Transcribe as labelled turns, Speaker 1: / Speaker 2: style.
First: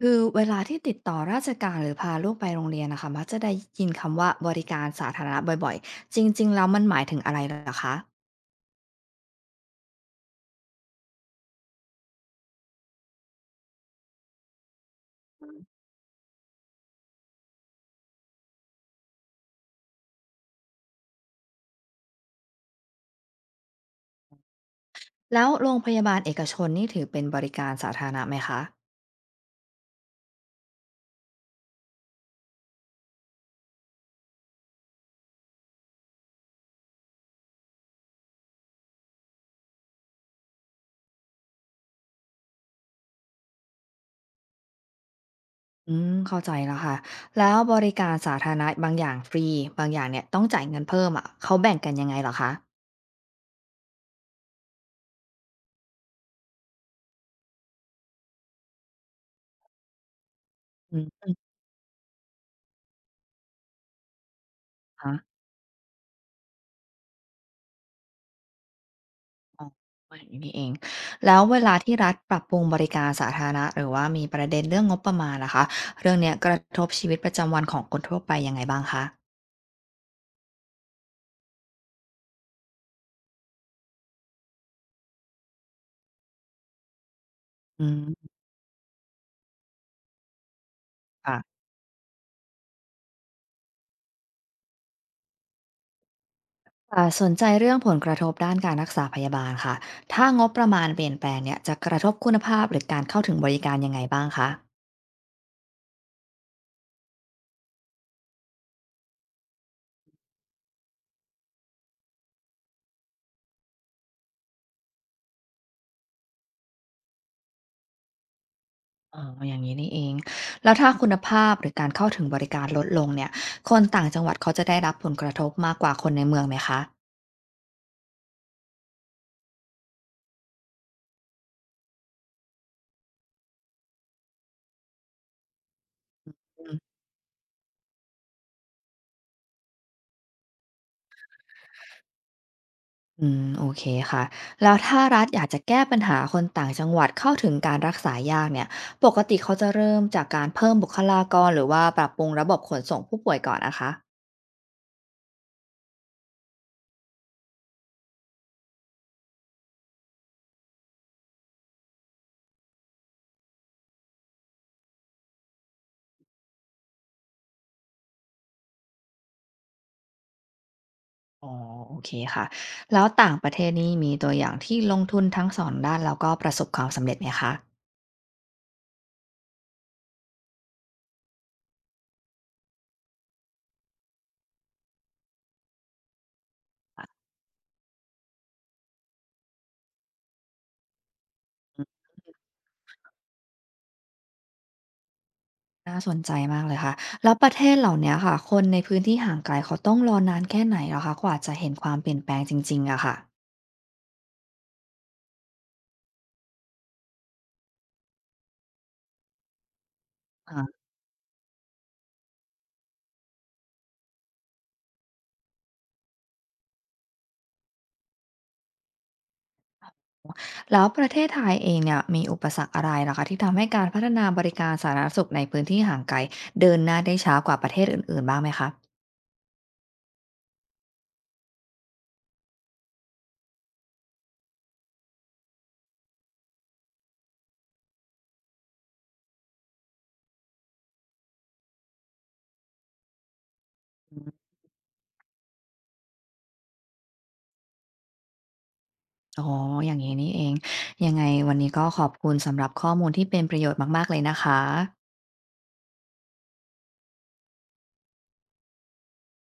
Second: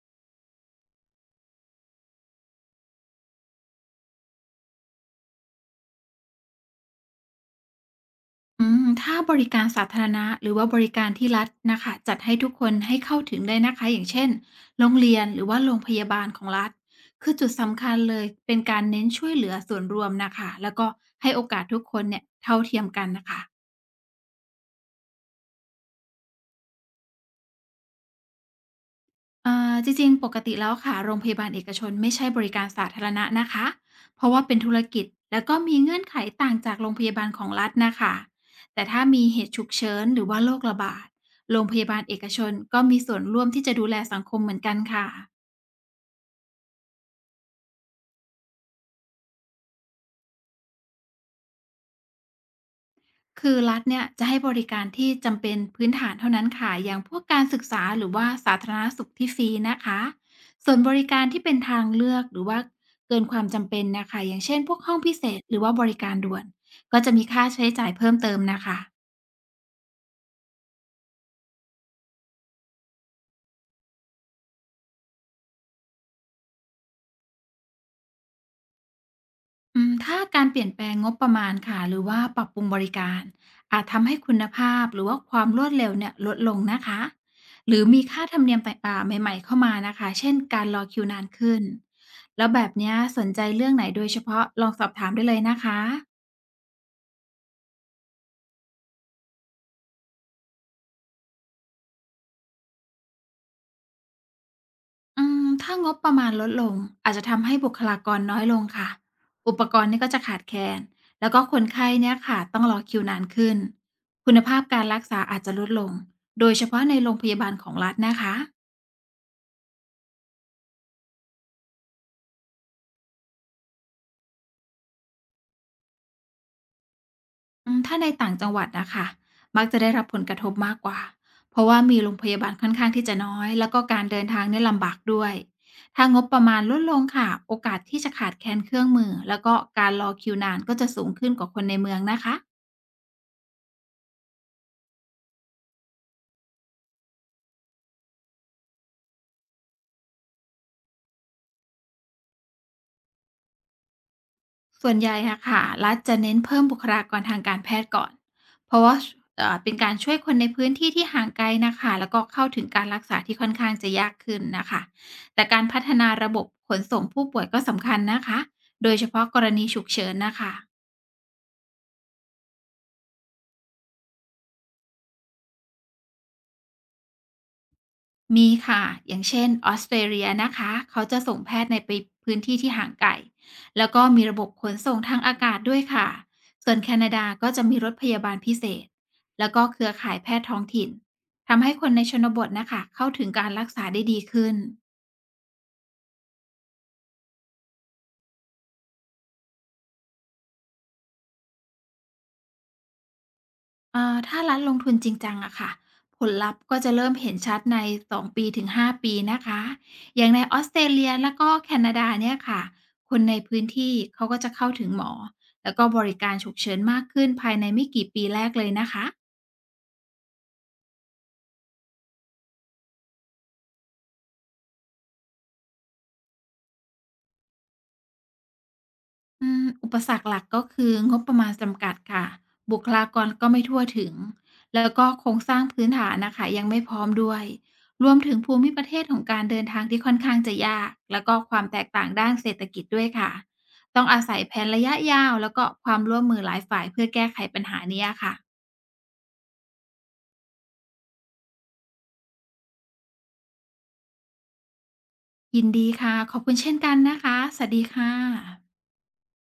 Speaker 1: คือเวลาที่ติดต่อราชการหรือพาลูกไปโรงเรียนนะคะมักจะได้ยินคำว่าบริการสาธารณะบ่อยๆจริงๆแล้วมันหมายถึงอะไรเหรอคะ
Speaker 2: อืมถ้าบริการสาธารณะหรือว่าบริการที่รัฐนะคะจัดให้ทุกคนให้เข้าถึงได้นะคะอย่างเช่นโรงเรียนหรือว่าโรงพยาบาลของรัฐคือจุดสำคัญเลยเป็นการเน้นช่วยเหลือส่วนรวมนะคะแล้วก็ให้โอกาสทุกคนเนี่ยเท่าเทียมกันนะคะ
Speaker 1: แล้วโรงพยาบาลเอกชนนี่ถือเป็นบริการสาธารณะไหมคะ
Speaker 2: อ่าจริงๆ ปกติแล้วค่ะโรงพยาบาลเอกชนไม่ใช่บริการสาธารณะนะคะ เพราะว่าเป็นธุรกิจแล้วก็มีเงื่อนไขต่างจากโรงพยาบาลของรัฐนะคะ แต่ถ้ามีเหตุฉุกเฉินหรือว่าโรคระบาดโรงพยาบาลเอกชนก็มีส่วนร่วมที่จะดูแลสังคมเหมือนกันค่ะ
Speaker 1: อืมเข้าใจแล้วค่ะแล้วบริการสาธารณะบางอย่างฟรีบางอย่างเนี่ยต้องจ่ายเงินเพิ่มอะเขาแบ่งกันยังไงเหรอคะ
Speaker 2: คือรัฐเนี่ยจะให้บริการที่จำเป็นพื้นฐานเท่านั้นค่ะอย่างพวกการศึกษาหรือว่าสาธารณสุขที่ฟรีนะคะส่วนบ
Speaker 1: อื
Speaker 2: ริการ
Speaker 1: ม
Speaker 2: ที่เป็นทางเลือกหรือว่าเกินความจำเป็นนะคะอย่างเช่นพวกห้องพิ
Speaker 1: อะะ
Speaker 2: เศษหรือว่าบริการด่วนก็จะมีค่าใช้จ่ายเพิ่มเติมนะคะ
Speaker 1: ว่าอย่างนี้นี่เองแล้วเวลาที่รัฐปรับปรุงบริการสาธารณะหรือว่ามีประเด็นเรื่องงบประมาณนะคะเรื่องเนี้ยกระทบชีวิตประจำวันของคนทั่วไปยังไงบ้างคะ
Speaker 2: อืมถ้าการเปลี่ยนแปลงงบประมาณค่ะหรือว่าปรับปรุงบริการอาจทำให้คุณภาพหรือว่าความรวดเร็วเนี่ยลดลงนะคะหรื
Speaker 1: อื
Speaker 2: อมี
Speaker 1: ม
Speaker 2: ค่าธรรมเนียมไปใหม่ๆเข้ามานะคะเช่นการรอคิวนาน
Speaker 1: ค่ะ
Speaker 2: ขึ้นแล้วแบบเนี้ยสนใจเรื่องไหนโดยเฉพาะลองสอบถามได้เลยนะคะ
Speaker 1: สนใจเรื่องผลกระทบด้านการรักษาพยาบาลค่ะถ้างบประมาณเปลี่ยนแปลงเนี่ยจะกระทบคุณภาพหรือการเข้าถึงบริการยังไงบ้างคะ
Speaker 2: อืมถ้างบประมาณลดลงอาจจะทำให้บุคลากรน้อยลงค่ะอุปกรณ์นี่ก็จะขาดแคลนแล้วก็คนไข้เนี่ยค่ะต้องรอคิวนานขึ้นคุณภาพการรักษาอาจจะลดลงโดยเฉพาะในโรงพยาบาลของรัฐนะคะ
Speaker 1: อ๋ออย่างนี้นี่เองแล้วถ้าคุณภาพหรือการเข้าถึงบริการลดลงเนี่ยคนต่างจังหวัดเขาจะได้รับผลกระทบมากกว่าคนในเมืองไหมคะ
Speaker 2: อืมถ้าในต่างจังหวัดนะคะมักจะได้รับผลกระทบมากกว่าเพราะว่ามีโรงพยาบาลค่อนข้างที่จะน้อยแล้วก็การเดินทางเนี่ยลำบากด้วยถ้างบประมาณ
Speaker 1: อื
Speaker 2: ลดล
Speaker 1: ม
Speaker 2: งค่ะโอกาสที่จะขาดแคลนเครื่องมือแล้วก็การรอคิวนานก็จะสูงขึ้นกว่าคนในเมืองนะคะ
Speaker 1: อืมโอเคค่ะ แล้วถ้ารัฐอยากจะแก้ปัญหาคนต่างจังหวัดเข้าถึงการรักษายากเนี่ยปกติเขาจะเริ่มจากการเพิ่มบุคลากรหรือว่าปรับปรุงระบบขนส่งผู้ป่วยก่อนนะคะ
Speaker 2: ส่วนใหญ่อะค่ะรัฐจะเน้นเพิ่มบุคลากรทางการแพทย์ก่อนเพราะว่าเป็นการช่วยคนในพื้นที่ที่ห่างไกลนะคะแล้วก็เข้าถึงการรักษาที่ค่อนข้างจะยากขึ้นนะคะแต่การพัฒนาระบบขนส่งผู้ป่วยก็สำคัญนะคะโดยเฉพาะกรณีฉุกเฉินนะคะ
Speaker 1: อ๋อโอเคค่ะแล้วต่างประเทศนี่มีตัวอย่างที่ลงทุนทั้งสองด้านแล้วก็ประสบความสำเร็จไหมคะ
Speaker 2: มีค่ะ อย่างเช่นออสเตรเลียนะคะ เขาจะส่งแพทย์ในไปพื้นที่ที่ห่างไกลแล้วก็มีระบบขนส่งทางอากาศด้วยค่ะ ส่วนแคนาดาก็จะมีรถพยาบาลพิเศษ แล้วก็เครือข่ายแพทย์ท้องถิ่น ทำให้
Speaker 1: อื
Speaker 2: คนใน
Speaker 1: ม
Speaker 2: ชนบทนะคะเข้าถึงการรักษาได้ดีขึ้น
Speaker 1: น่าสนใจมากเลยค่ะแล้วประเทศเหล่าเนี้ยค่ะคนในพื้นที่ห่างไกลเขาต้องรอนานแค่ไหนเหรอคะกว่าจะเห็นความเปลี่ยนแปลงจริงๆอะค่ะ
Speaker 2: อ่าถ้ารัฐลงทุนจริงจังอะค่ะ ผลลัพธ์ก็จะเริ่มเห็นชัดใน2ปีถึง5ปีนะคะ อย่างในออสเตร
Speaker 1: ค่ะ
Speaker 2: เลียแล้วก็แคนาดาเนี่ยค่ะ คนในพื้นที่เขาก็จะเข้าถึงหมอแล้วก็บริการฉุกเฉินมากขึ้นภายในไม่กี่ปีแรกเลยนะคะ
Speaker 1: แล้วประเทศไทยเองเนี่ยมีอุปสรรคอะไรเหรอคะที่ทำให้การพัฒนาบริการสาธารณสุขในพื้นที่ห่างไกลเดินหน้าได้ช้ากว่าประเทศอื่นๆบ้างไหมคะ
Speaker 2: อืมอุปสรรคหลักก็คืองบประมาณจำกัดค่ะ บุคลากรก็ไม่ทั่วถึง แล้วก็โครงสร้างพื้นฐานนะค่ะยังไม่พร้อมด้วย รวมถึงภูมิประเทศของการเดินทางที่ค่อนข้างจะยากแล้วก็ความแตกต่างด้านเศรษฐกิจด้วยค่ะ ต้องอาศัยแผนระยะยาวแล้วก็ความร่วมมือหลายฝ่ายเพื่อแก้ไขปัญหานี้อะค่ะ
Speaker 1: อ๋ออย่างงี้นี่เองยังไงวันนี้ก็ขอบคุณสำหรับข้อมูลที่เป็นประโยชน์มากๆเลยนะคะ
Speaker 2: ยินดีค่ะขอบคุณเช่นกันนะคะสวัสดีค่ะ